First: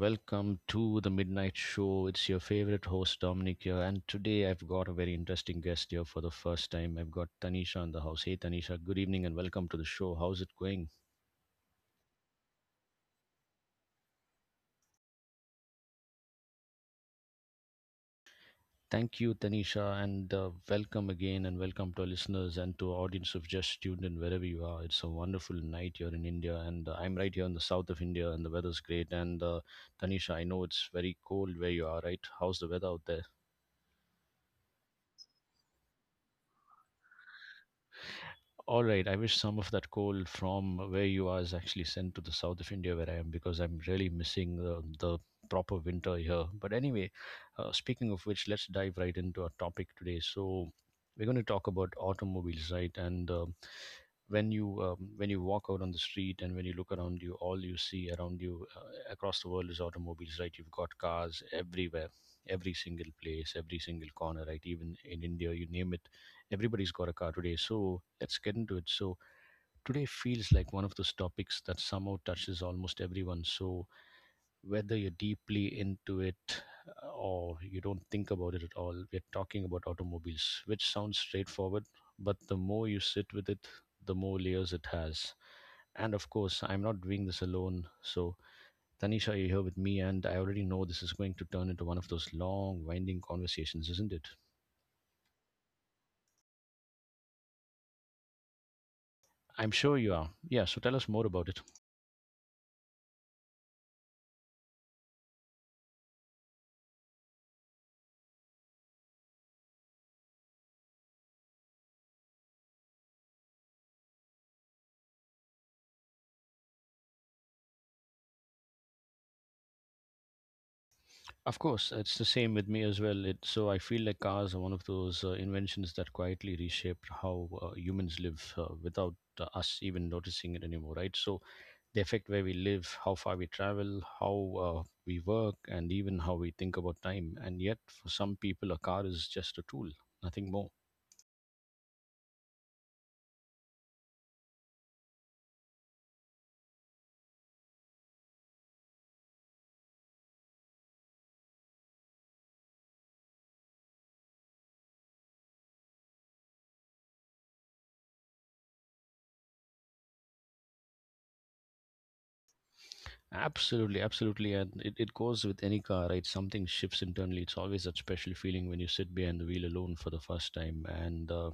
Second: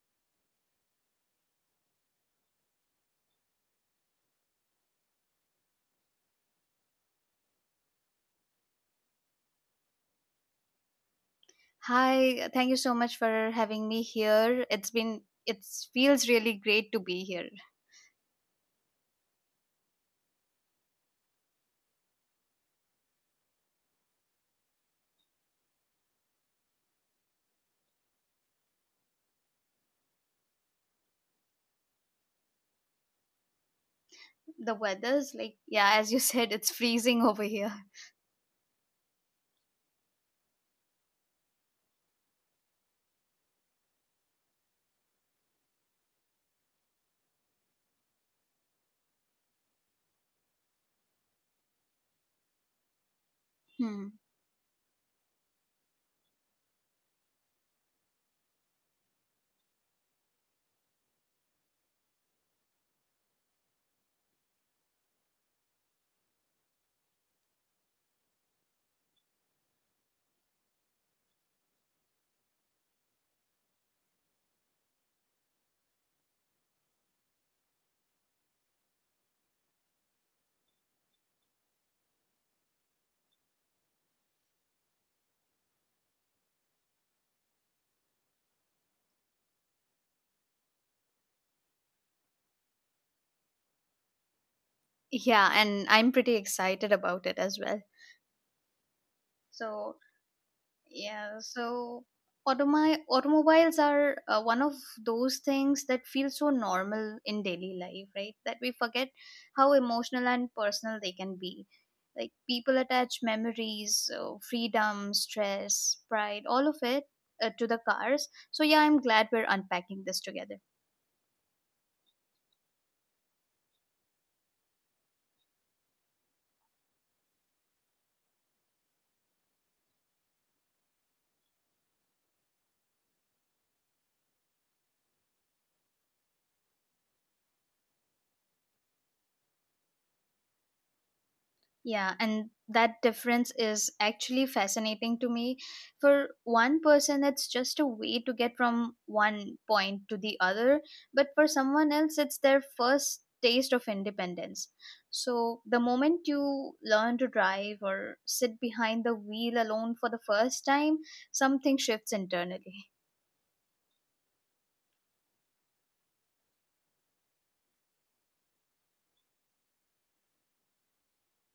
Welcome to the Midnight Show. It's your favorite host Dominic here, and today I've got a very interesting guest here for the first time. I've got Tanisha in the house. Hey Tanisha, good evening and welcome to the show. How's it going? Hi, thank you so much for having me here. It feels really great to be here. Thank you, Tanisha, and welcome again, and welcome to our listeners and to our audience who've just tuned in wherever you are. It's a wonderful night here in India, and I'm right here in the south of India, and the weather's great. And Tanisha, I know it's very cold where you are, right? How's the weather out there? The weather's like, yeah, as you said, it's freezing over here. All right. I wish some of that coal from where you are is actually sent to the south of India, where I am, because I'm really missing the proper winter here. But anyway, speaking of which, let's dive right into our topic today. So, we're going to talk about automobiles, right? And Hmm. When you walk out on the street and when you look around you, all you see around you across the world is automobiles, right? You've got cars everywhere, every single place, every single corner, right? Even in India, you name it, everybody's got a car today. So let's get into it. So today feels like one of those topics that somehow touches almost everyone. So whether you're deeply into it or you don't think about it at all, we're talking about automobiles, which sounds straightforward, but the more you sit with it, the more layers it has. And of course, I'm not doing this alone. So, Tanisha, you're here with me, and I already know this is going to turn into one of those long, winding conversations, isn't it? Yeah, and I'm pretty excited about it as well. I'm sure So you are. Yeah, so tell us more yeah, about it. so automobiles are one of those things that feel so normal in daily life, right? That we forget how emotional and personal they can be. Like, people attach memories, freedom, stress, pride, all of it to the cars. So, yeah, I'm glad we're unpacking this together. Of course, it's the same with me as well. It, so I feel like cars are one of those inventions that quietly reshaped how humans live without us even noticing it anymore, right? So they affect where we live, how far we travel, how we work, and even how we think about time. And yet, for some people, a car is just a tool, nothing more. Yeah, and that difference is actually fascinating to me. For one person, it's just a way to get from one point to the other, but for someone else, it's their first taste of independence. So, the moment you learn to drive or sit behind the wheel alone for the first time, something shifts internally. Absolutely, absolutely. And it goes with any car, right? Something shifts internally. It's always that special feeling when you sit behind the wheel alone for the first time. And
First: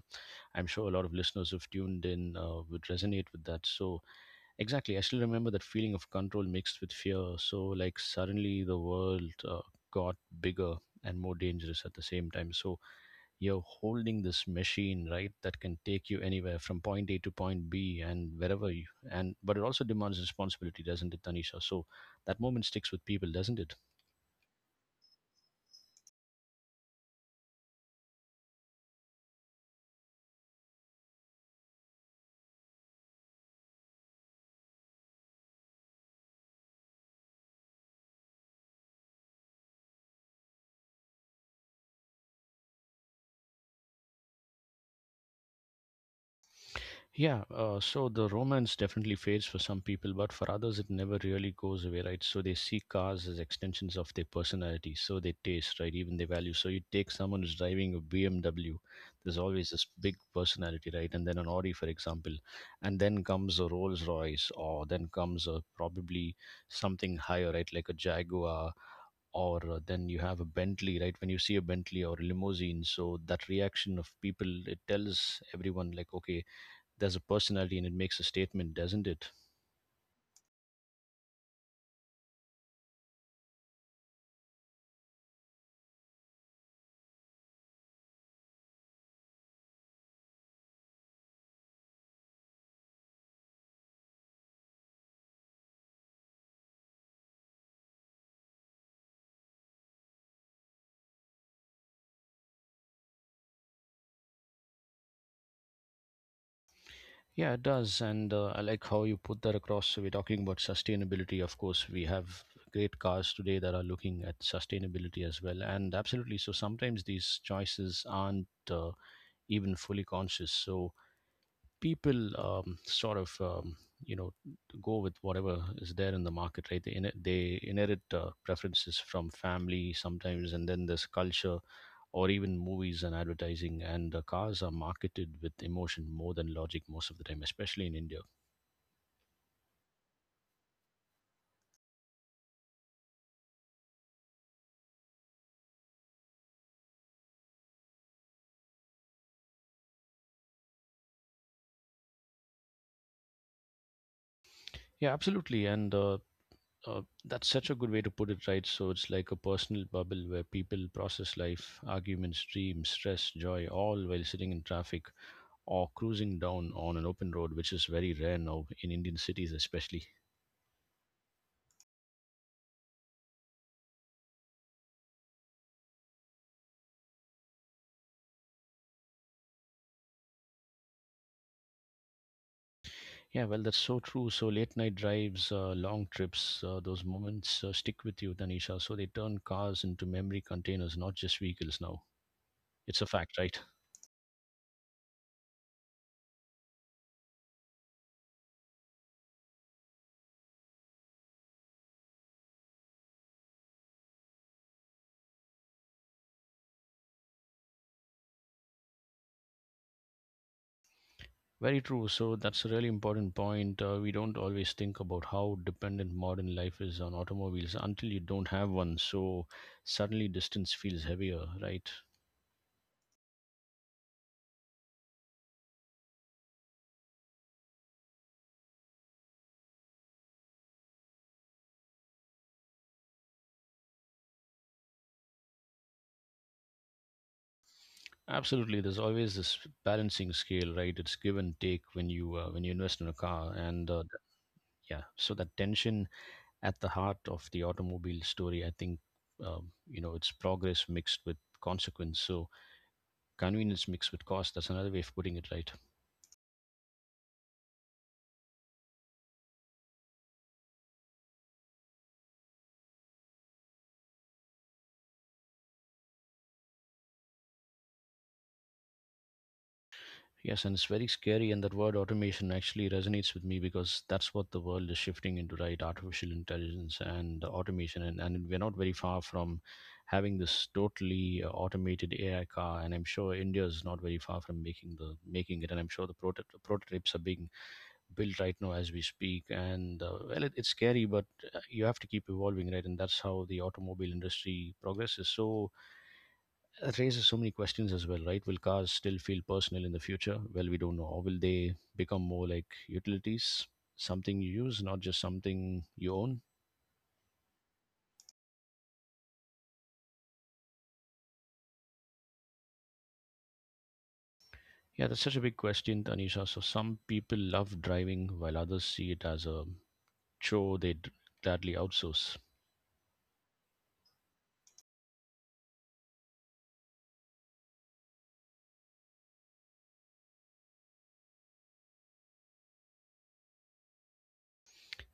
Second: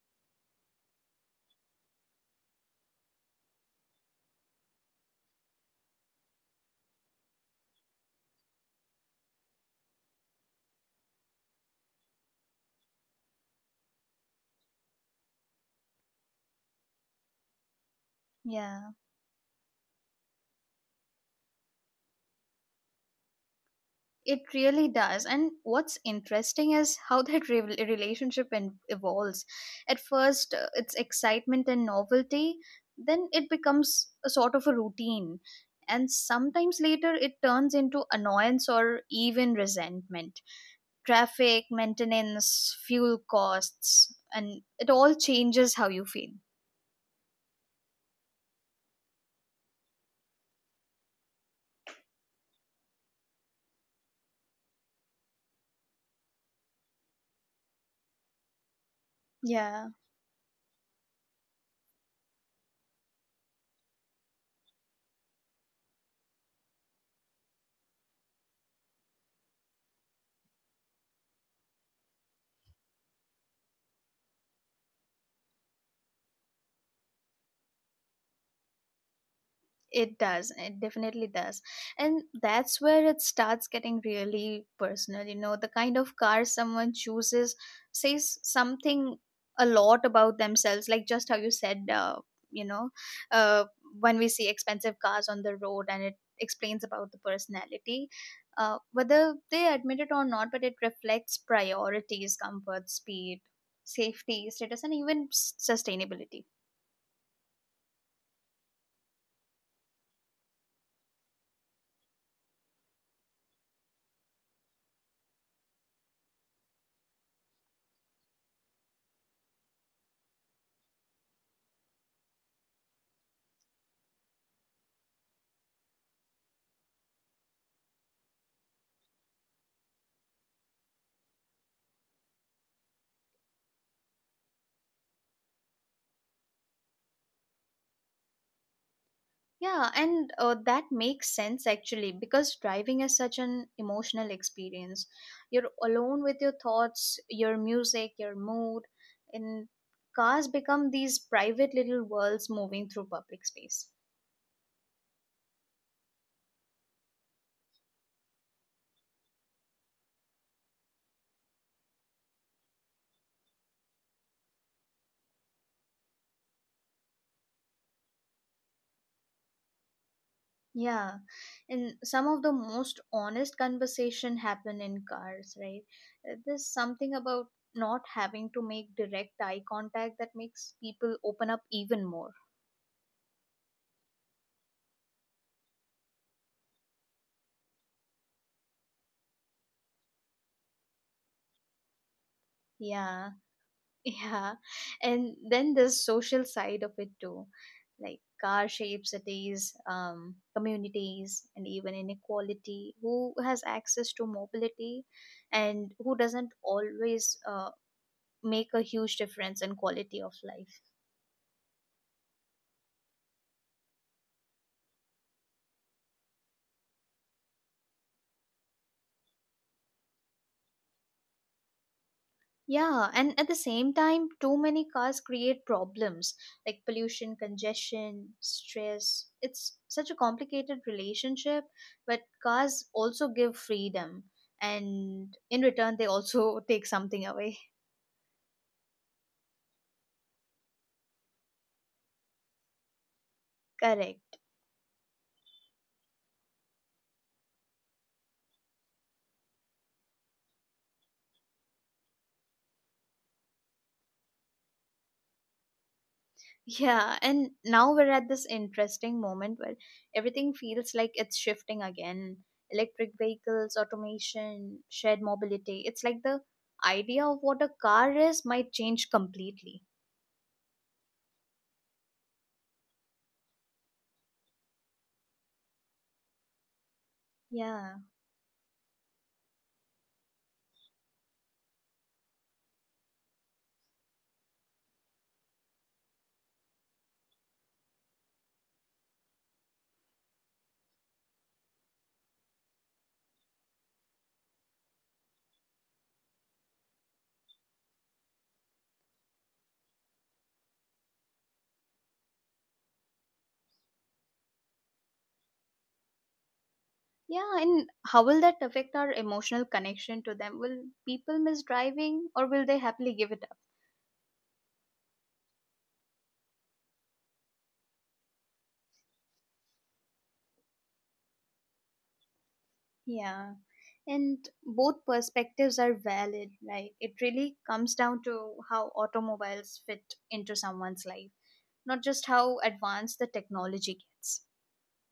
I'm sure a lot of listeners who've tuned in would resonate with that. So, exactly, I still remember that feeling of control mixed with fear. So, like, suddenly the world got bigger and more dangerous at the same time. So, you're holding this machine, right, that can take you anywhere from point A to point B and wherever you, Yeah. and but it also demands responsibility, doesn't it, Tanisha? So, that moment sticks with people, doesn't it? It really does. And what's interesting is how that relationship evolves. At first, it's excitement and novelty, then it becomes a sort of a routine. And sometimes later, it turns into annoyance or even resentment. Traffic, maintenance, fuel costs, and it all changes how you feel. Yeah, so the romance definitely fades for some people, but for others, it never really goes away, right? So they see cars as extensions of their personality, so they taste, right? Even their value. So you take someone who's driving a BMW, there's always this Yeah. big personality, right? And then an Audi, for example, and then comes a Rolls Royce, or then comes a probably something higher, right? Like a Jaguar, or then you have a Bentley, right? When you see a Bentley or a limousine, so that reaction of people, it tells everyone, like, okay, there's a personality and it makes a statement, doesn't it? It does. It definitely does. And that's where it starts getting really personal. You know, the kind of car someone chooses says something a lot about themselves, like just how you said, you know, uh, when we see expensive cars on the road and it explains about the personality, whether they admit it or not, but it reflects priorities, comfort, speed, safety, status, and even sustainability. Yeah, it does. And I like how you put that across. So, we're talking about sustainability. Of course, we have great cars today that are looking at sustainability as well. And absolutely. So, sometimes these choices aren't even fully conscious. So, people you know, go with whatever is there in the market, right? They inherit preferences from family sometimes, and then there's culture or even movies and advertising, and cars are marketed with emotion more than logic most of the time, especially in India. Yeah, and that makes sense actually because driving is such an emotional experience. You're alone with your thoughts, your music, your mood, and cars become these private little worlds moving through public space. Yeah, absolutely. And That's such a good way to put it, right? So it's like a personal bubble where people process life, arguments, dreams, stress, joy, all while sitting in traffic or cruising down on an open road, which is very rare now in Indian cities especially. Yeah, and some of the most honest conversation happen in cars, right? There's something about not having to make direct eye contact that makes people open up even more. Yeah, well that's so true. So late night drives, long trips, those moments stick with you, Tanisha. So they turn cars into memory containers, not just vehicles now. It's a Yeah. fact, right? Yeah, and then the social side of it too, like, car shapes cities, communities, and even inequality. Who has access to mobility, and who doesn't, always make a huge difference in quality of life. Very true. So that's a really important point. We don't always think about how dependent modern life is on automobiles until you don't have one. So suddenly distance feels heavier, right? Yeah, and at the same time, too many cars create problems like pollution, congestion, stress. It's such a complicated relationship, but cars also give freedom, and in return, they also take something away. Absolutely. There's always this balancing scale, right? It's give and take when you invest in a car, and Correct. yeah, so that tension at the heart of the automobile story, I think, it's progress mixed with consequence. So convenience mixed with cost, that's another way of putting it, right? Yeah, and now we're at this interesting moment where everything feels like it's shifting again. Electric vehicles, automation, shared mobility. It's like the idea of what a car is might change completely. Yes, and it's very scary, and that word automation actually resonates with me because that's what the world is shifting into, right? Artificial intelligence and Yeah. automation. And we're not very far from having this totally automated AI car. And I'm sure India is not very far from making it. And I'm sure the prototypes are being built right now as we speak. And well, it's scary, but you have to keep evolving, right? And that's how the automobile industry progresses. So, that raises so many questions as well, right? Will cars still feel personal in the future? Well, we don't know. Or will they become more like utilities, something you use, not just something you own? Yeah, and how will that affect our emotional connection to them? Will people miss driving, or will they happily give it up? Yeah, that's such a big question, Tanisha. So some people love driving while others see it as a chore they'd gladly outsource. Yeah, and both perspectives are valid. Like, it really comes down to how automobiles fit into someone's life, not just how advanced the technology gets.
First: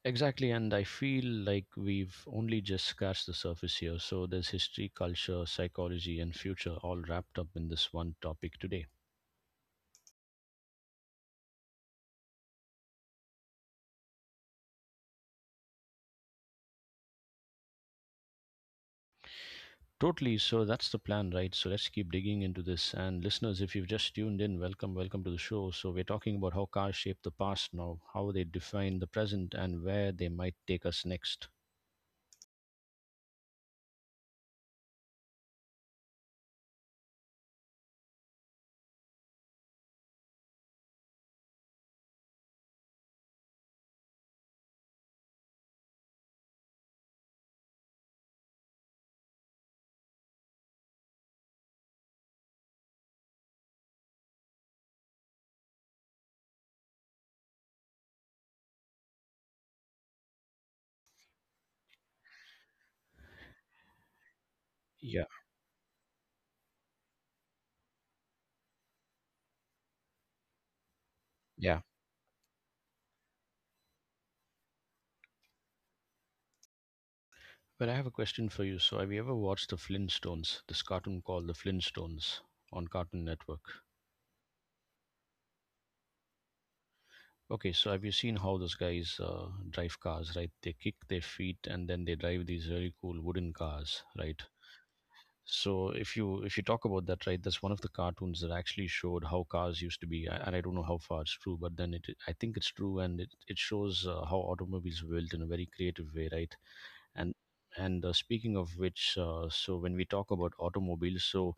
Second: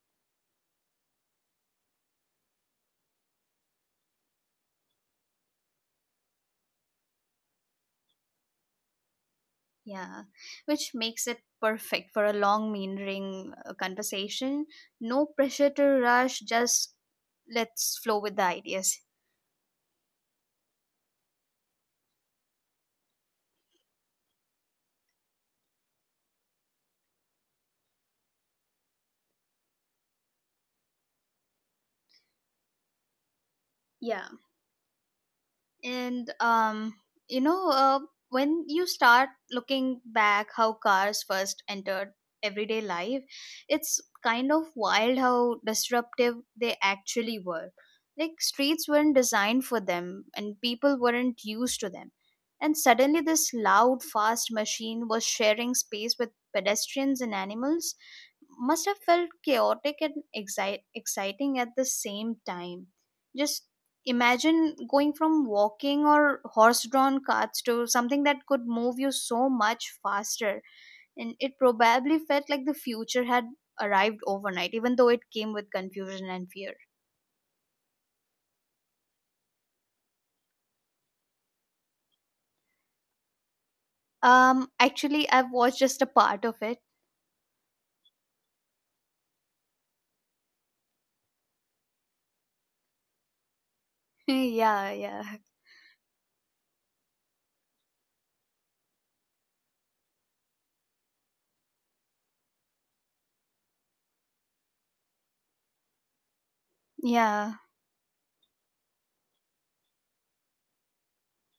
Exactly, and I feel like we've only just scratched the surface here. So there's history, culture, psychology, and future all wrapped up in this one topic today. Yeah, which makes it perfect for a long, meandering conversation. No pressure to rush, just let's flow with the ideas. Totally. So that's the plan, right? So let's keep digging into this. And listeners, if you've just tuned in, welcome, welcome to the show. So we're talking about how cars shape the past now, how they define the present, and where they might take us next. Yeah, and you know uh, when you start looking back how cars first entered everyday life, it's kind of wild how disruptive they actually were. Like, streets weren't designed for them and people weren't used to them, and suddenly this loud, fast machine was sharing space with pedestrians and animals. Must have felt chaotic and exciting at the same time. Just imagine going Yeah, from walking or horse-drawn carts to something that could move you so much faster, and it yeah. probably felt like the future had arrived overnight, even though it came with confusion and fear. But I have a question for you. So have you ever watched the Flintstones, this cartoon called the Flintstones on Cartoon Network? Um, actually, I've watched just a part of it. Okay, so have you seen how those guys drive cars, right? They kick their feet and then they drive these really cool wooden cars, right? Yeah, yeah. So if you talk about that, right, that's one of the cartoons that actually showed how cars used to be, and I don't know how far it's true, but then it I think it's true, and it shows how automobiles were built in a very creative way, right? And Yeah. and speaking of which, so when we talk about automobiles, so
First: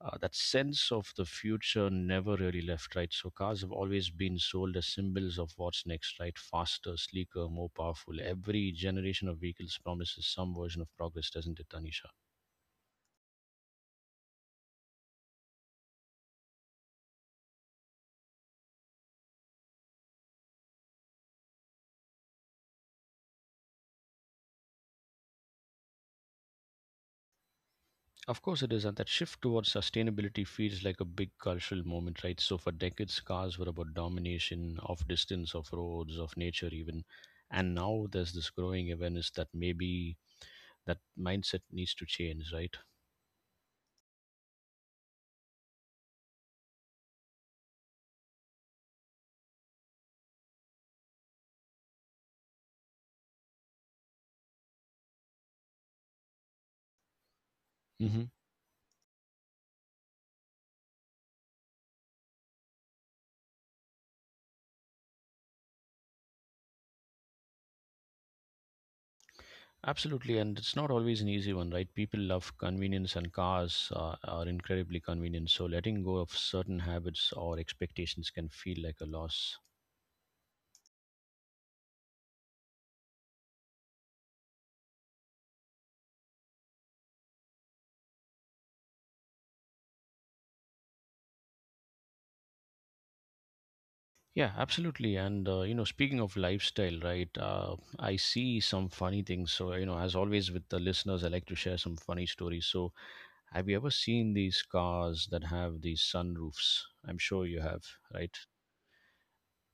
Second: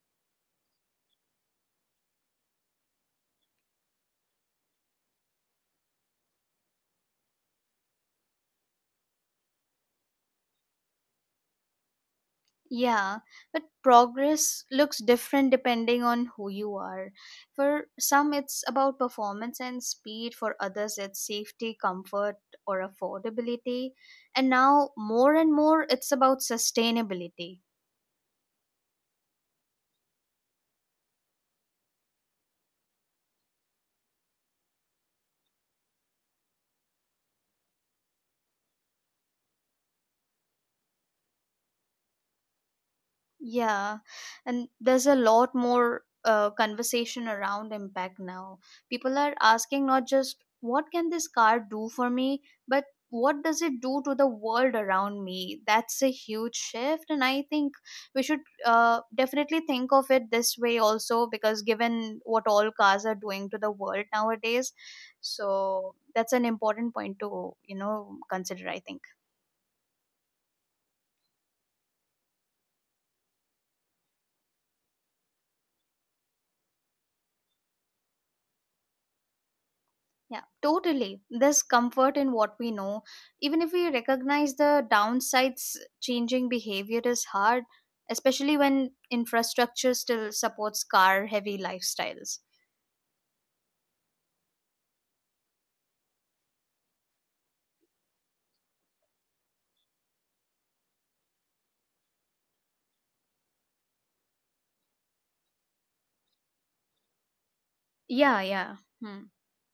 that sense of the future never really left, right? So cars have always been sold as symbols of what's next, right? Faster, sleeker, more powerful. Every generation of vehicles promises some version of progress, doesn't it, Tanisha? Yeah, but progress looks different depending on who you are. For some, it's about performance and speed; for others, it's safety, comfort, or affordability. And now, more and more, it's about sustainability. Of course, it is, and that shift towards sustainability feels like a big cultural moment, right? So, for decades, cars were about domination of distance, of roads, of nature, even. And now there's this growing awareness that maybe that mindset needs to change, right? Yeah, and there's a lot more conversation around impact now. People are asking, not just what can this car do for me, but what does it do to the world around me? That's a huge shift, and I think we Hmm. should, definitely think of it this way also, because given what all cars are doing to the world nowadays, so that's an important point to, you know, consider, I think. Absolutely, and it's not always an easy one, right? People love convenience, and cars are incredibly convenient. So, letting go of certain habits or expectations can feel like a loss. Yeah, totally. There's comfort in what we know. Even if we recognize the downsides, changing behavior is hard, especially when infrastructure still supports car heavy lifestyles. Yeah, absolutely. And you know, speaking of lifestyle, right? I see some funny things. So you know, as always with the listeners, I like to share some funny stories. So, have you ever seen these cars that have these sunroofs? I'm sure you have, right? Yeah, yeah. Hmm.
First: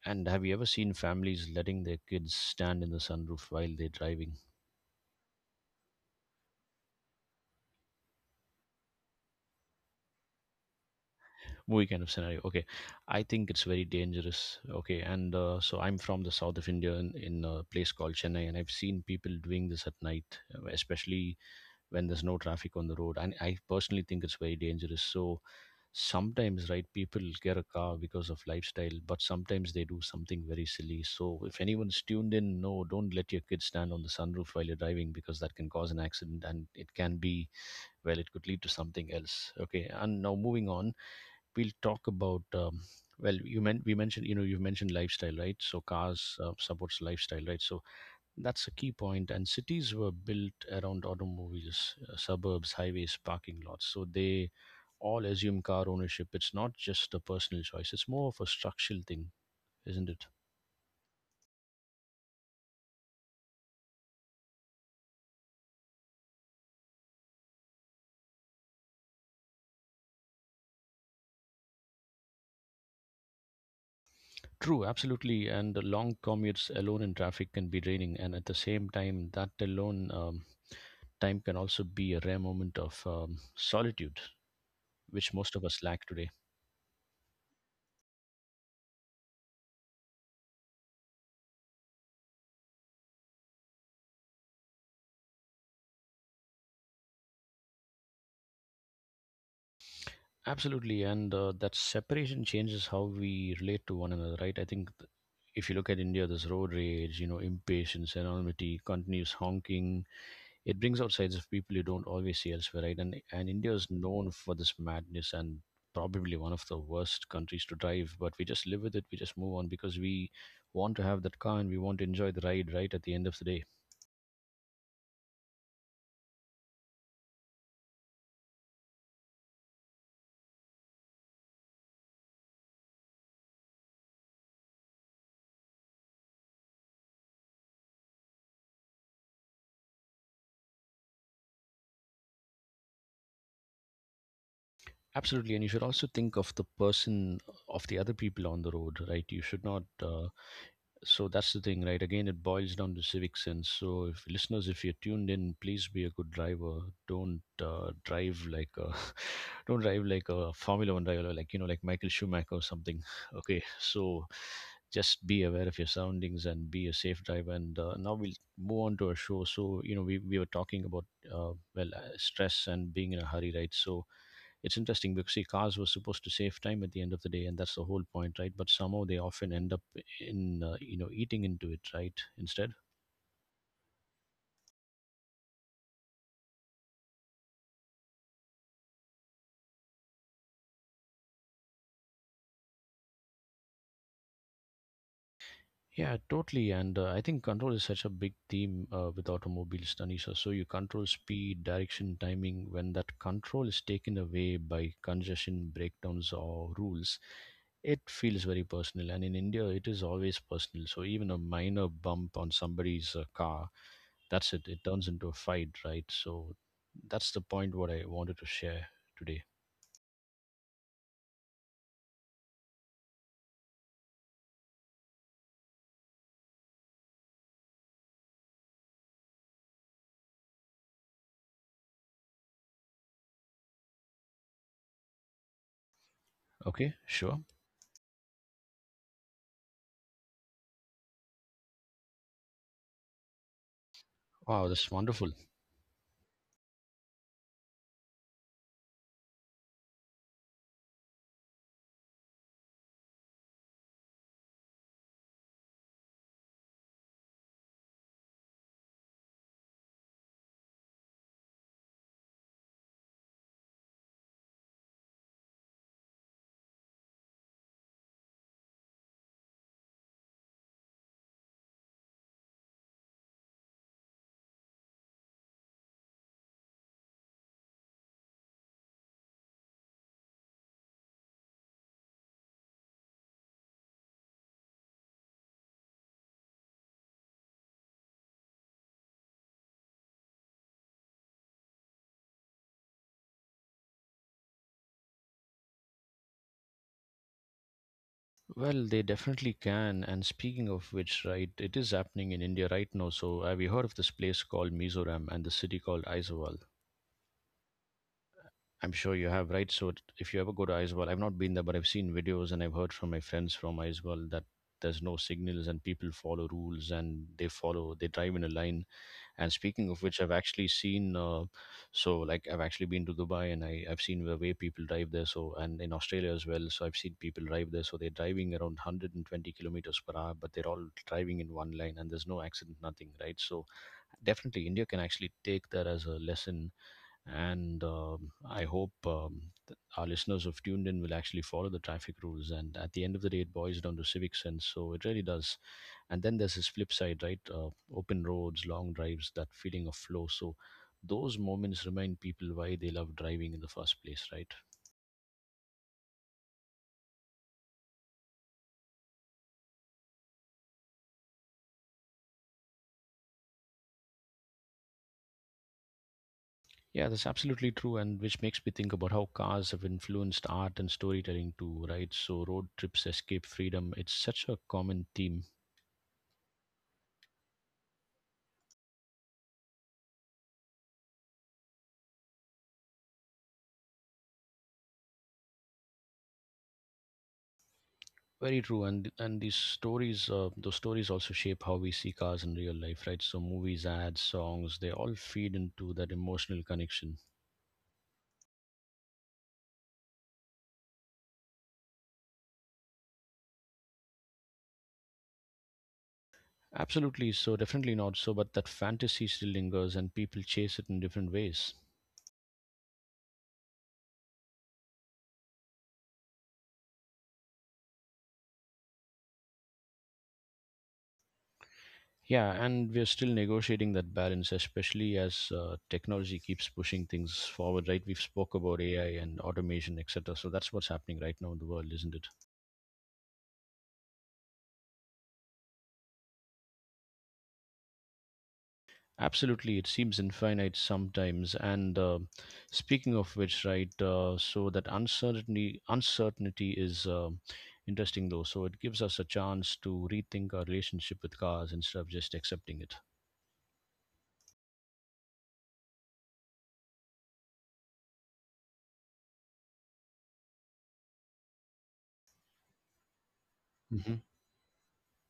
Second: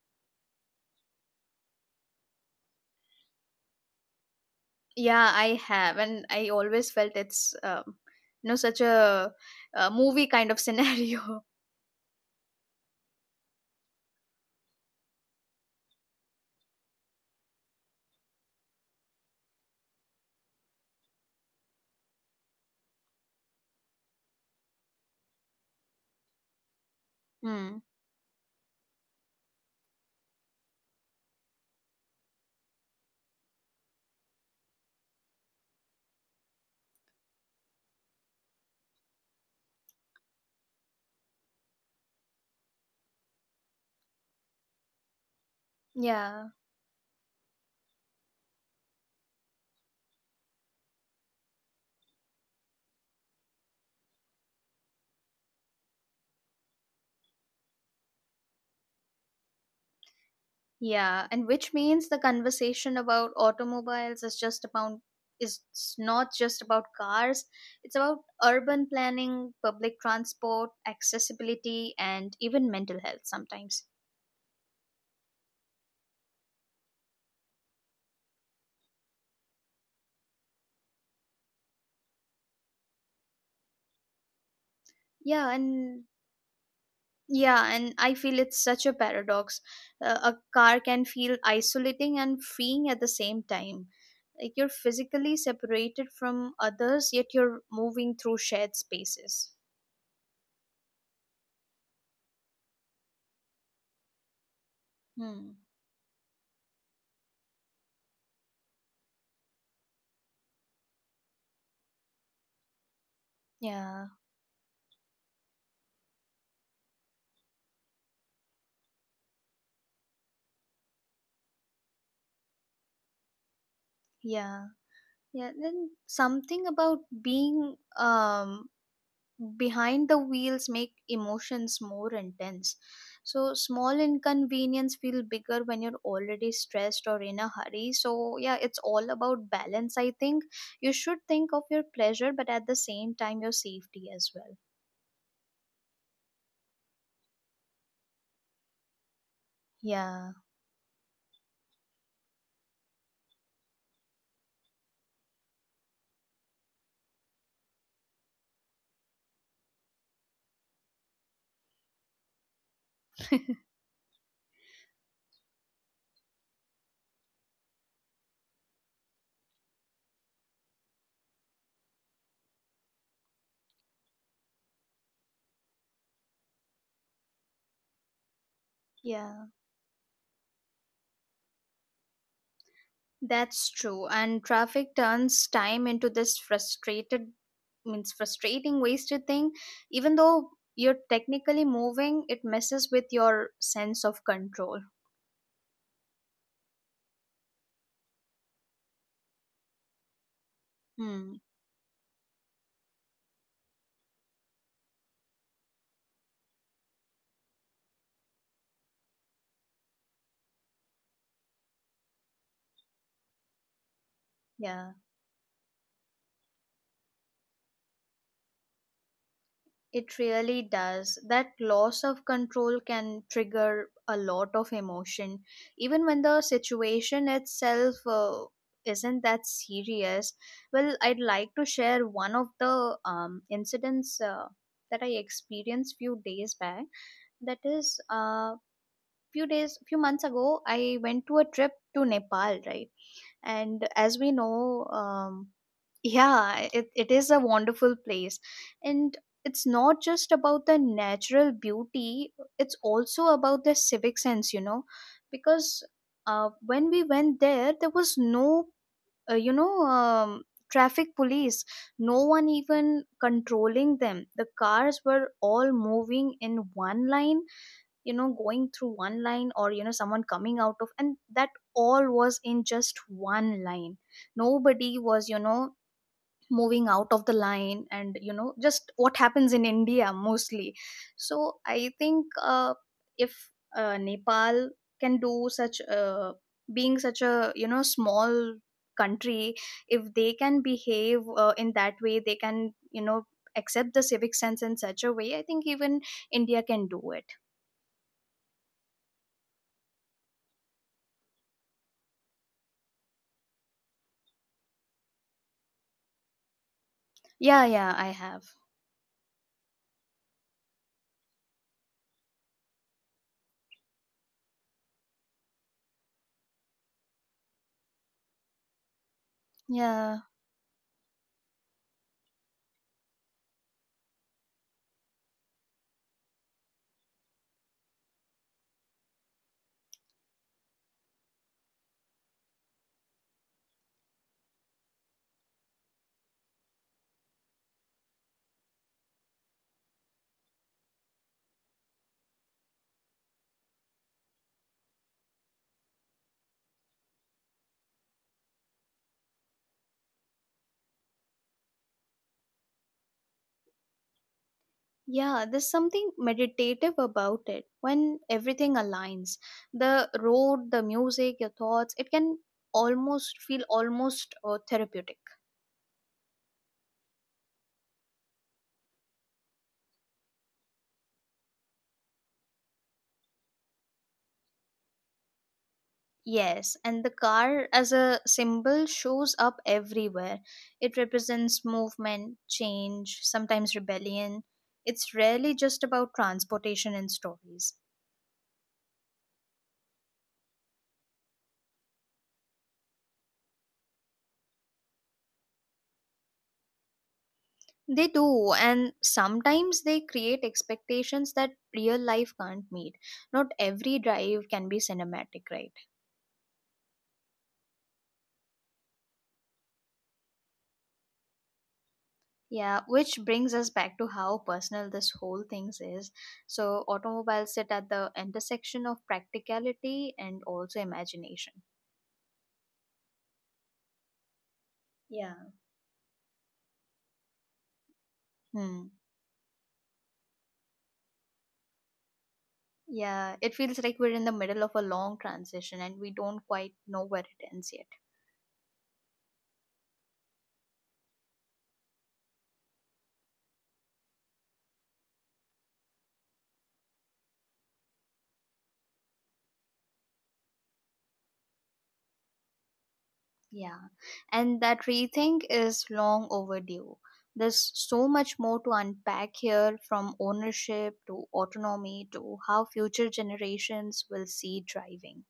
And have you ever seen families letting their kids stand in the sunroof while they're driving? Yeah, I have. And I always felt it's, you know, such a movie kind of scenario. Movie kind of scenario. Okay, I think it's very dangerous. Okay, and so I'm from the south of India in a place called Chennai, and I've seen people doing this at night, especially when there's no traffic on the road. And I personally think it's very dangerous. So sometimes, right, people get a Hmm. car because of lifestyle, but sometimes they do something very silly. So if anyone's tuned in, no, don't let your kids stand on the sunroof while you're driving because that can cause an accident and it can be, well, it could lead to something else. Okay. And now moving on, we'll talk about. Well, you meant we mentioned, you've mentioned lifestyle, right? So cars Yeah. Supports lifestyle, right? So that's a key point. And cities were built around automobiles, suburbs, highways, parking lots. So they all assume car ownership. It's not just a personal choice, it's more of a structural thing, isn't it? Yeah, and which means the conversation about automobiles is just about is not just about cars. It's about urban planning, public transport, accessibility, and even mental health sometimes. True, absolutely. And the long commutes alone in traffic can be draining. And at the same time, that alone time can also be a rare moment of solitude, which Yeah, most of us lack and today. yeah, and I feel it's such a paradox. A car can feel isolating and freeing at the same time. Like, you're physically separated from others, yet you're moving through shared spaces. Absolutely, and that separation changes how we relate to one another, right? Hmm. If you look at India, there's road rage, impatience, anonymity, continuous honking. It brings out sides of people you don't always see elsewhere, right? And India is Yeah. known for this madness and probably one of the worst countries to drive. But we just live with it. We just move on because we want to have that car and we want to enjoy the ride, right? At the end of the day, Yeah. Yeah, then something about being, behind the wheels make emotions more intense. So small inconvenience feel bigger when you're already stressed or in a hurry. So yeah, it's all about balance. I think you should think of your pleasure, but at the same time your safety as well. absolutely. And you should also think of the person of the other people on the road, right? You should not Yeah, So that's the thing, right? Again, it boils down to civic sense. So, if listeners, if you're tuned in, please be a good driver. Don't drive like a, don't drive like a Formula One driver, like Michael Schumacher or something. Okay, so just be aware of your surroundings and be a safe driver. And now we'll move on to our show. So, we were talking about stress and being in a hurry, right? So, it's interesting because see, cars were supposed to save time at the end of the day, and that's the whole point, right? But somehow they yeah. often end up in eating into it, right? Instead. That's true. And traffic turns time into this frustrated, means frustrating, wasted thing. Even though you're technically moving, it messes with your sense of control. Yeah, totally. And I think control is such a big theme with automobiles, Tanisha. So you control Hmm. speed, direction, timing. When that control is taken away by congestion, breakdowns, or rules, it feels very personal. And in India, it is always personal. So even a minor bump on somebody's car, that's it, Yeah. turns into a fight, right? So that's the point what I wanted to share today. It really does. That loss of control can trigger a lot of emotion, even when the situation itself isn't that serious. Well, I'd like to share one of the incidents that I experienced few days back. Okay, sure. That is, few months ago, I went to a trip to Nepal, right? And as we Wow, know, that's wonderful. Yeah, it is a wonderful place. And it's not just about the natural beauty, it's also about the civic sense, you know, because when we went there, there was no, uh, you know, um, traffic police, no one even controlling them. The cars were all moving in one line, you know, going through one line, or, you know, someone coming out of, and that all was in just one line. Nobody was, you know, moving out of the line and, you know, just what happens in India mostly. So I think, if Nepal can do such, being such a, you know, small country, if they can behave in that way, they can, you know, accept the civic sense in such a way, I think even India can do it. Well, they definitely can, and speaking of which, right? It is happening in India right now. So have you heard of this place called Mizoram and the city called Aizawl? Yeah, yeah, I have. I'm sure you have, right? If you ever go to Aizawl, I've not been there, but I've seen videos and I've heard from my friends from Aizawl that there's no signals and people follow rules, and they drive in a line. And speaking of which, Yeah. I've actually seen, I've actually been to Dubai, and I've seen the way people drive there. So, and in Australia as well. So I've seen people drive there. So they're driving around 120 kilometers per hour, but they're all driving in one line and there's no accident, nothing, right? So definitely India can actually take that as a lesson. And I hope our listeners who've tuned in will actually follow the traffic rules. And at the end of the day, it boils down to civic sense. So it really does. And then there's this flip side, right? Open roads, long drives, that feeling of flow. So those moments remind people why they love driving in the first place, right? Yeah, there's something meditative about it when everything aligns. The road, the music, your thoughts, it can almost feel almost therapeutic. Yeah, that's absolutely true. And which makes me think about how cars have influenced art and storytelling too, right? So road trips, escape, freedom, it's such a common theme. Yes, and the car as a symbol shows up everywhere. It represents movement, change, sometimes rebellion. It's rarely just about transportation and stories. Very true. And these stories, those stories also shape how we see cars in real life, right? So movies, ads, songs, they all feed into that emotional connection. They do, and sometimes they create expectations that real life can't meet. Not every drive can be cinematic, right? Absolutely. So definitely not, so, but that fantasy still lingers and people chase it in different ways. Yeah, which brings us back to how personal this whole thing is. So, automobiles sit at the intersection of practicality and also imagination. Yeah, and we're still negotiating that balance, especially Yeah. as technology keeps pushing things forward, right? We've spoke about Hmm. AI and automation, etc. So that's what's happening right now in the world, isn't it? Yeah, it feels like we're in the middle of a long transition and we don't quite know where it ends yet. Absolutely, it seems infinite sometimes. And speaking of which, right? So that uncertainty is interesting though. So it gives us a chance to rethink our relationship with cars instead of just accepting it. Yeah, and that rethink is long overdue. There's so much more to unpack here, from ownership to autonomy to how future generations Hmm. will see driving.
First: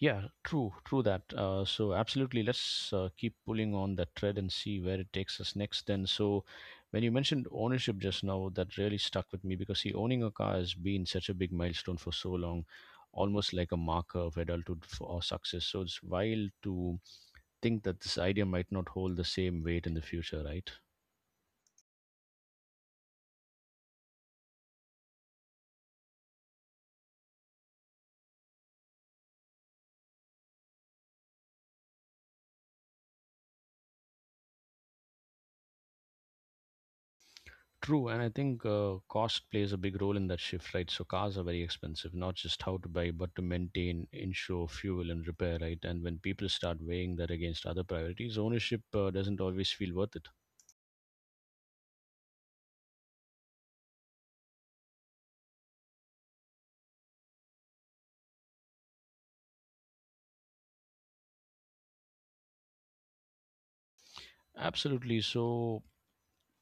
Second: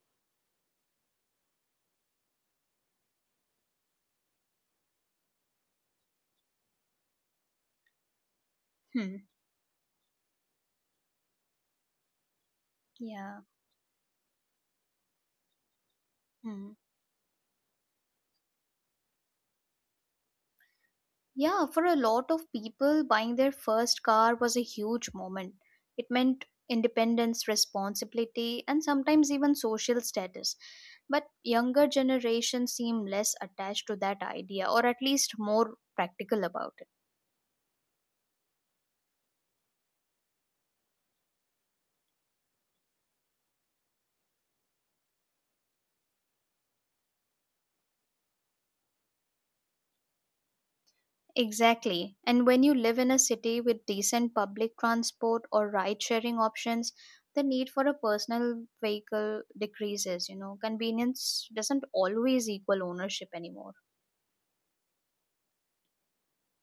Yeah, true that. So absolutely, let's keep pulling on that thread and see where it takes us next. Then, so when you mentioned ownership just now, that really Hmm. stuck with me because see, owning a car has been such a big milestone for so long, Yeah. almost like a marker of adulthood for our success. So it's wild Hmm. to think that this idea might not hold the same weight in the future, right? Yeah, for a lot of people, buying their first car was a huge moment. It meant independence, responsibility, and sometimes even social status. But younger generations seem less attached to that idea, or at least more practical about. True, and I think cost plays a big role in that shift, right? So cars are very expensive, not just how to buy, but to maintain, insure, fuel, and repair, right? And when people start weighing that against other priorities, ownership doesn't always feel worth it. Exactly. And when you live in a city with decent public transport or ride sharing options, the need for a personal vehicle decreases. You know, convenience doesn't always equal ownership anymore. Absolutely. So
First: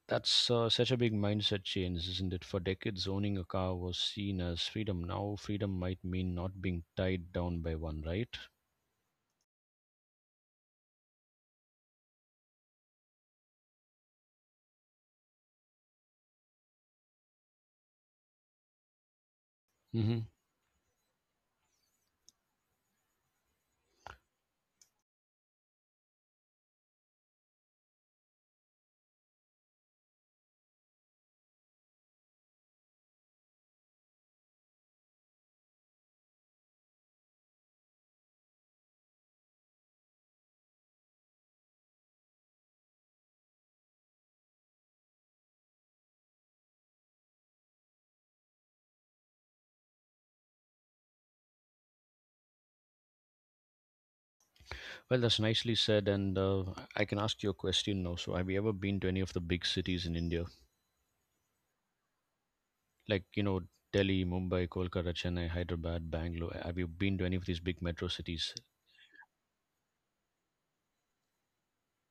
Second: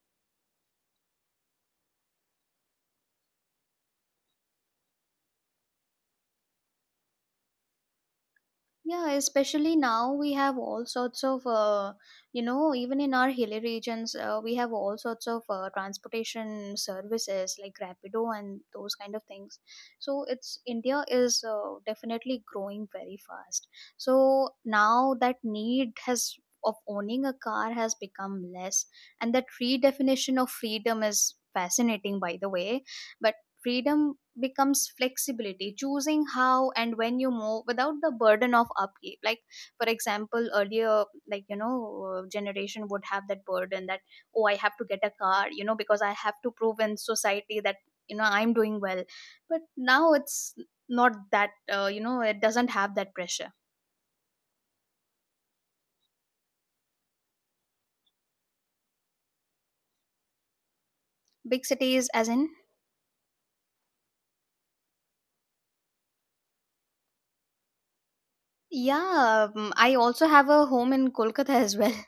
that's such a big mindset change, isn't it? For decades, owning a car was seen as freedom. Now, freedom might mean not being tied down by one, right? Yeah, especially now we have all sorts of, you know, even in our hilly regions, we have all sorts of transportation services like Rapido and those kind of things. Hmm. So it's, India is, definitely growing very fast. So now that need has, of owning a car, has become less, and that redefinition of freedom is fascinating, by the way. But freedom becomes flexibility, choosing how and when you move without the burden of upkeep. Like, for example, earlier, like, you know, generation would have that burden that, oh, I have to get a car, you know, because I have to prove in society that, you know, I'm doing well, but now it's not that, you know, it doesn't have that pressure. Well, that's nicely said. And I can ask you a question now. So, have you ever been to any of the big cities in India? Big cities as in? Like, you know, Delhi, Mumbai, Kolkata, Chennai, Hyderabad, Bangalore. Have you been to any of these big metro cities? Yeah, I also have a home in Kolkata as well.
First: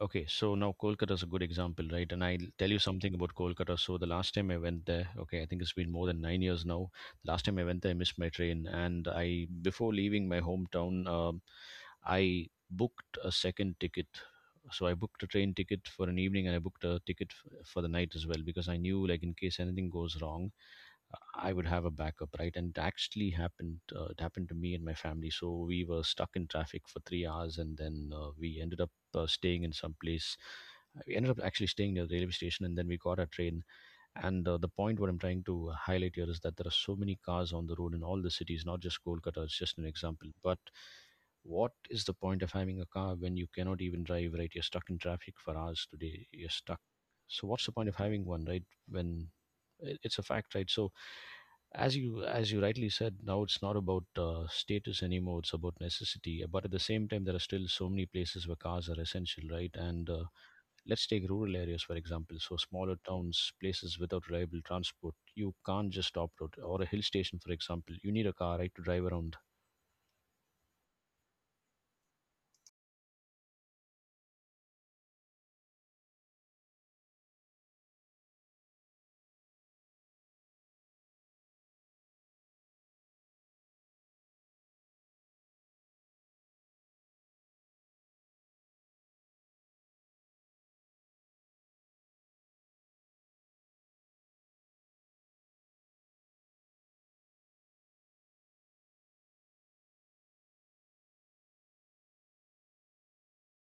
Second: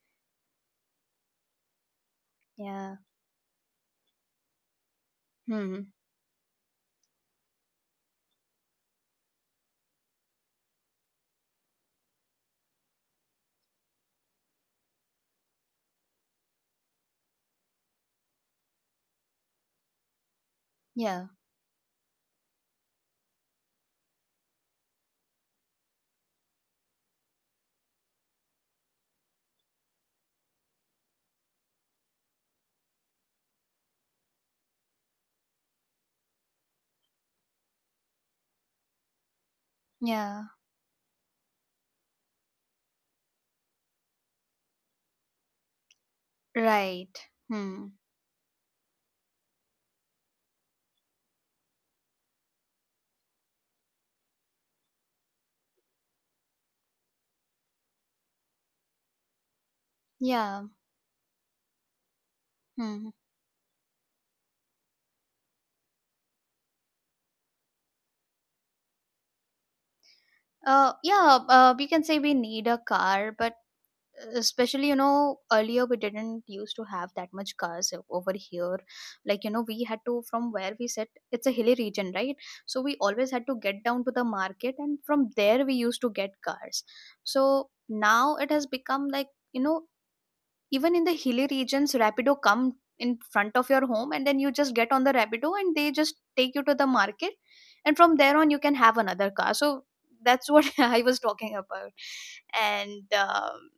Okay, so now Kolkata is a good example, right? And I'll tell you Yeah. something about Kolkata. So the last time I went there, okay, I think it's Hmm. been more than 9 years now. Last time I went there, I missed my train, and I before leaving my hometown, I booked a second ticket. So I booked a train ticket for an evening, and I booked a ticket for the night as well because I knew, like, in case anything goes wrong, Yeah. I would have a backup, right? And it actually happened. It happened to me and my family. So we were stuck in traffic for 3 hours, and then we ended up staying in some place. We ended up actually staying near the railway station, and then we got a train. And the point what I'm trying to highlight here is that there are so many cars on the road in all the cities, not just Kolkata. It's just an example. Yeah. But what is the point of having a car when you cannot even drive, right? You're stuck in traffic for hours today. You're stuck. Right. So what's the point Hmm. of having one, right? When it's a fact, right? So as you rightly said, now it's not about status anymore. It's about necessity. But at the same time, there are still so many places where cars are essential, right? And Yeah. let's take rural areas, for example. So, smaller Hmm. towns, places without reliable transport. You can't just opt out. Or a hill station, for example. You need a car, right, to drive around. Yeah, we can say we need a car, but especially, you know, earlier we didn't used to have that much cars over here. Like, you know, we had to, from where we sit, it's a hilly region, right? So we always had to get down to the market, and from there we used to get cars. So now it has become like, you know, even in the hilly regions, Rapido come in front of your home and then you just get on the Rapido and they just take you to the market, and from there on you can have another car. So that's what I was talking about. and um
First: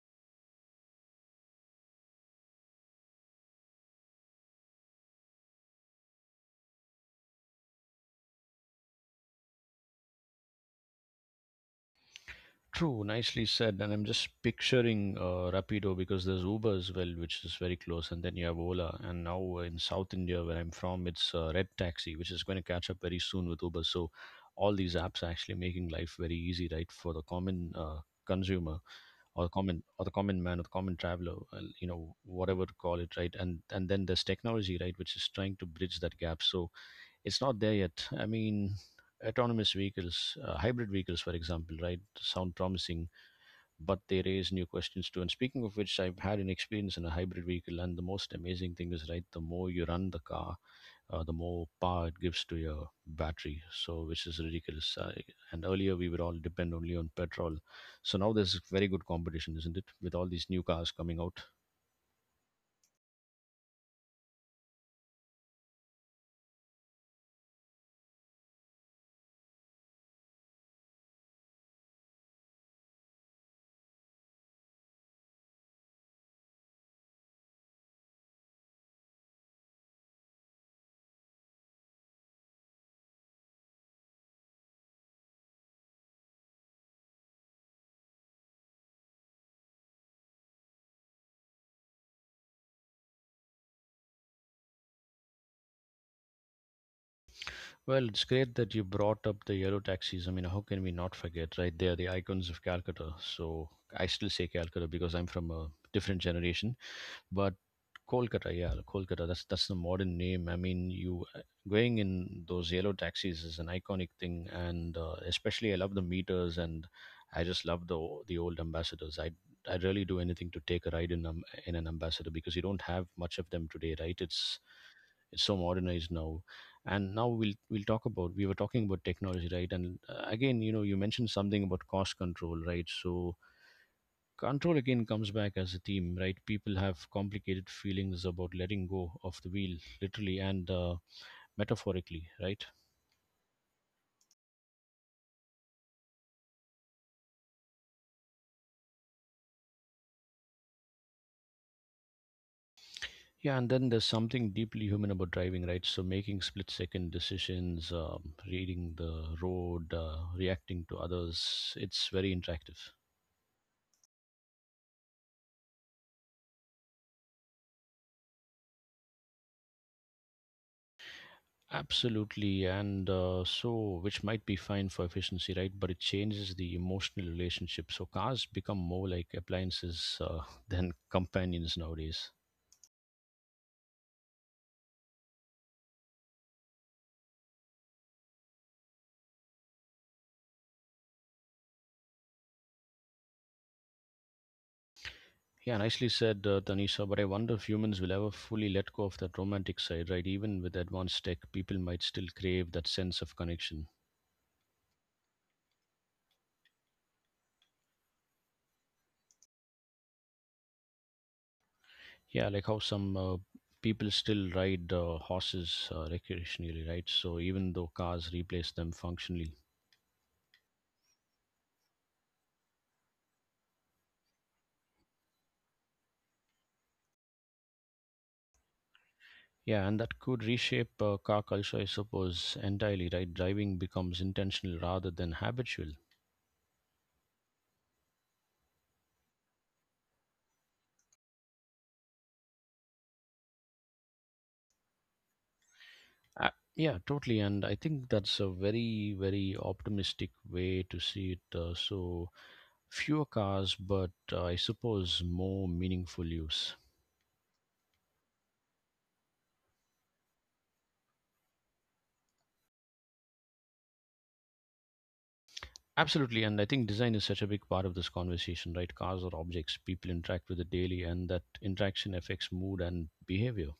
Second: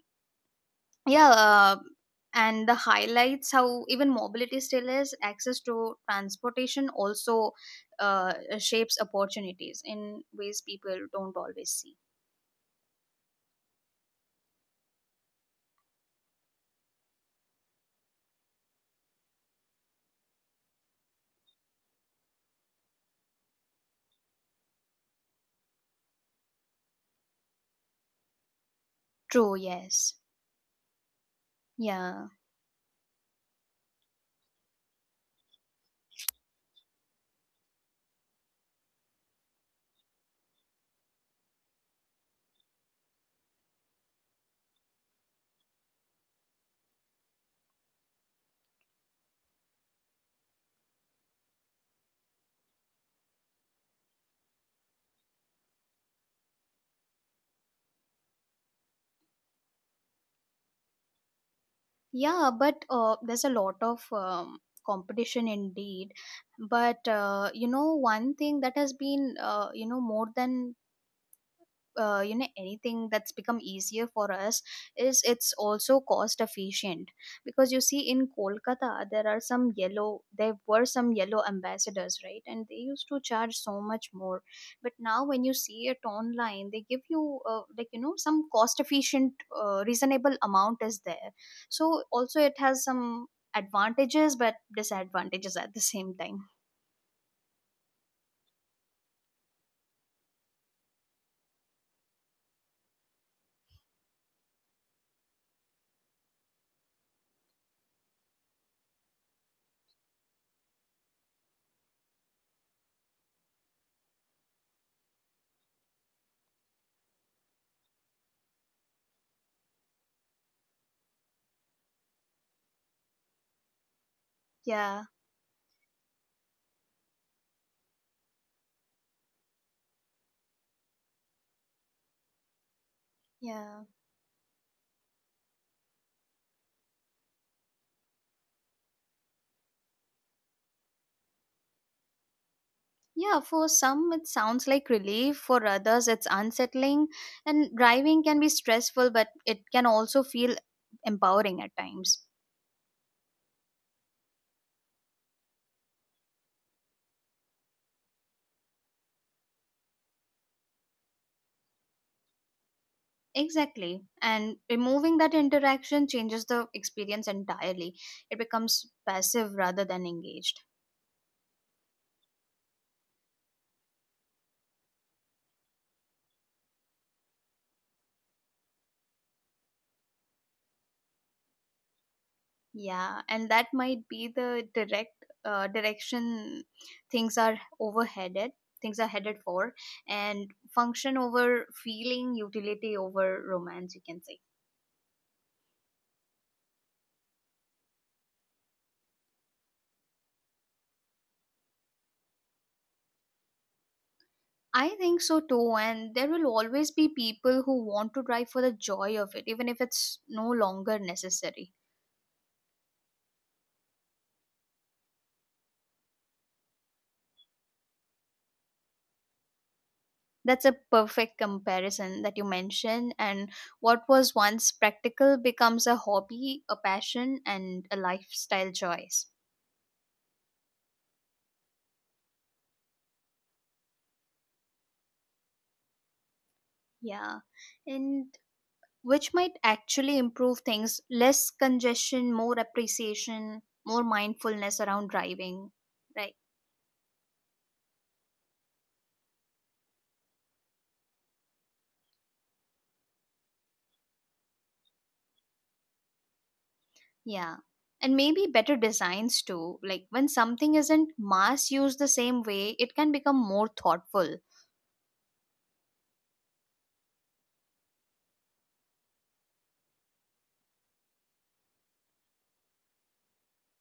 yeah uh, and the highlights how even mobility still is access to transportation also, uh, shapes opportunities in ways people don't always see. True, nicely said. And I'm just picturing Rapido because there's Uber as well, which is very close. And then you have Ola. And now in South India, where I'm from, it's Red Taxi, which is going to catch up very soon with Uber. So all these apps are actually making life very easy, right, for the common consumer. Or True. common, or the Yes. common man, or the common traveler, Yeah. whatever to call it, right? And then there's technology, right, which is trying to bridge that gap. So it's not there yet, I mean, autonomous vehicles, hybrid vehicles, for example, right, sound promising, but they raise new questions too. And speaking of which, I've had an experience in a hybrid vehicle, and the most amazing thing is, right, the more you run the car, the more power it gives to your battery. So, which is ridiculous. And earlier we would all depend only on petrol. So now there's very good competition, isn't it? With all these new cars coming out. Yeah, but there's a lot of competition indeed. But you know, one thing that has been, you know, more than, you know, anything, that's become easier for us is it's also cost efficient, because you see in Kolkata there are some yellow, there were some yellow Ambassadors, right, and they used to charge so much more, but now when you see it online, they give you, like, you know, some cost efficient, reasonable amount is there. So also it has some advantages, but disadvantages at the same time. Well, it's great that you brought up the yellow taxis. I mean, how can we not forget, right? They are the icons of Calcutta. So I still say Calcutta because I'm from a different generation. But Kolkata, yeah, Kolkata. That's the modern name. I mean, you going in those yellow taxis is an iconic thing, and especially I love the meters, and I just love the the old ambassadors. I really do anything to take a ride in an ambassador because you don't have much of them today, right? It's Yeah. it's so modernized now, and now we were talking about technology, right? And again, you know, you mentioned something about cost control, right? So Yeah. control again comes back as a theme, right? People have complicated feelings about letting go of the wheel, literally and metaphorically, right? Yeah, for some it sounds like relief, for others it's unsettling, and driving can be stressful, but it can also feel empowering at times. Yeah, and then there's something deeply human about driving, right? So making split second decisions, reading the road, reacting to others, it's very interactive. Exactly. And removing that interaction changes the experience entirely. It becomes passive rather than engaged. Absolutely, and so which might be fine for efficiency, right? But it changes the emotional relationship. So cars become more like appliances than companions nowadays. Yeah, and that might be the direction things are overheaded, things are headed for, and function over feeling, utility over romance, you can say. Yeah, nicely said, Tanisha. But I wonder if humans will ever fully let go of that romantic side, right? Even with advanced tech, people might still crave that sense of connection. I think so too, and there will always be people who want to drive for the joy of it, even if it's no longer necessary. Yeah, like how some people still ride horses recreationally, right? So even though cars replace them functionally. That's a perfect comparison that you mentioned, and what was once practical becomes a hobby, a passion, and a lifestyle choice. Yeah, and that could reshape car culture, I suppose, entirely, right? Driving becomes intentional rather than habitual. Yeah, and which might actually improve things: less congestion, more appreciation, more mindfulness around driving, right? Uh, yeah, totally. And I think that's a very, very optimistic way to see it. Fewer cars, but I suppose more meaningful use. Yeah. And maybe better designs too. Like, when something isn't mass used the same way, it can become more thoughtful. Absolutely, and I think design is such a big part of this conversation, right? Cars are objects people interact with it daily, and that interaction affects mood and behavior.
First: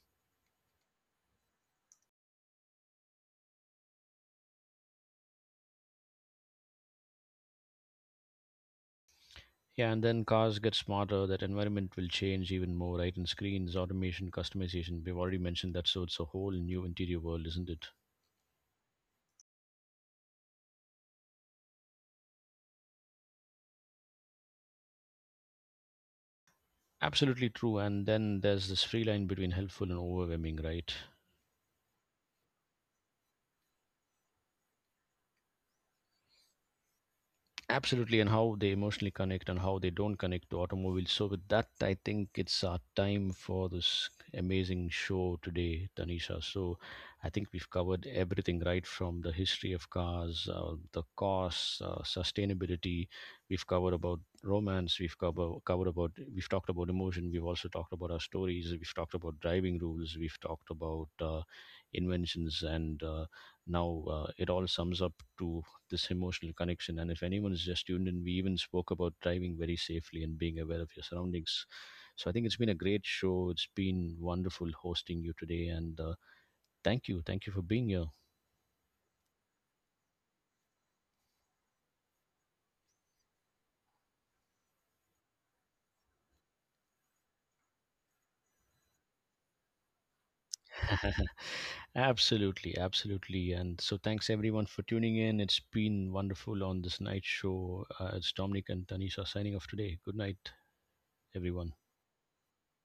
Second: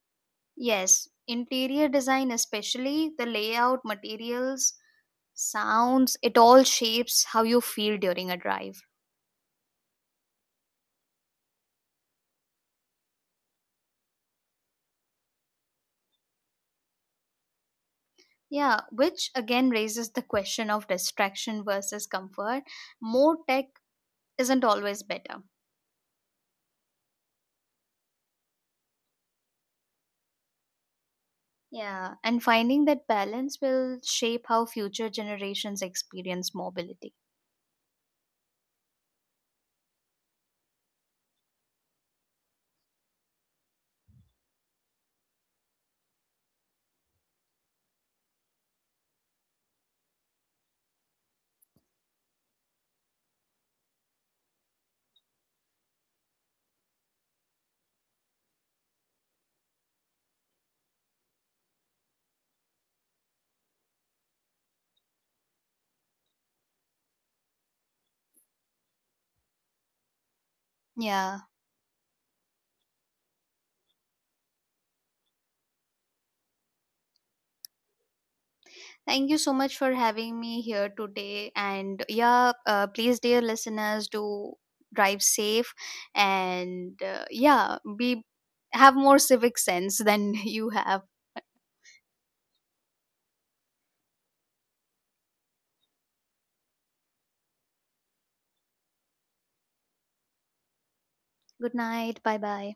Yes, interior design, especially the layout, materials, sounds, it all shapes how you feel during a drive. Yeah, and then cars get smarter, that environment will change even more, right? And screens, automation, customization, we've already mentioned that, so it's a whole new interior world, isn't it? Yeah, which again raises the question of distraction versus comfort. More tech isn't always better. Absolutely true, and then there's this free line between helpful and overwhelming, right? Yeah, and finding that balance will shape how future generations experience mobility. Absolutely, and how they emotionally connect and how they don't connect to automobiles. So, with that, I think it's our time for this amazing show today, Tanisha. So, I think we've covered everything right from the history of cars, the costs, sustainability. We've covered about romance. We've covered covered about. We've talked about emotion. We've also talked about our stories. We've talked about driving rules. We've talked about inventions, and now it all sums up to this emotional connection. And if anyone is just tuned in, we even spoke about driving very safely and being aware of your Yeah. surroundings. So I think it's been a great show. It's been wonderful hosting you today, and thank you for being here. Thank you so much for having me here today. And yeah, please, dear listeners, do drive safe, and yeah, be have more civic sense than you have. Absolutely, absolutely, and so thanks everyone for tuning in. It's been wonderful on this night show. It's Dominic and Tanisha signing off today. Good night, everyone. Good night. Bye bye.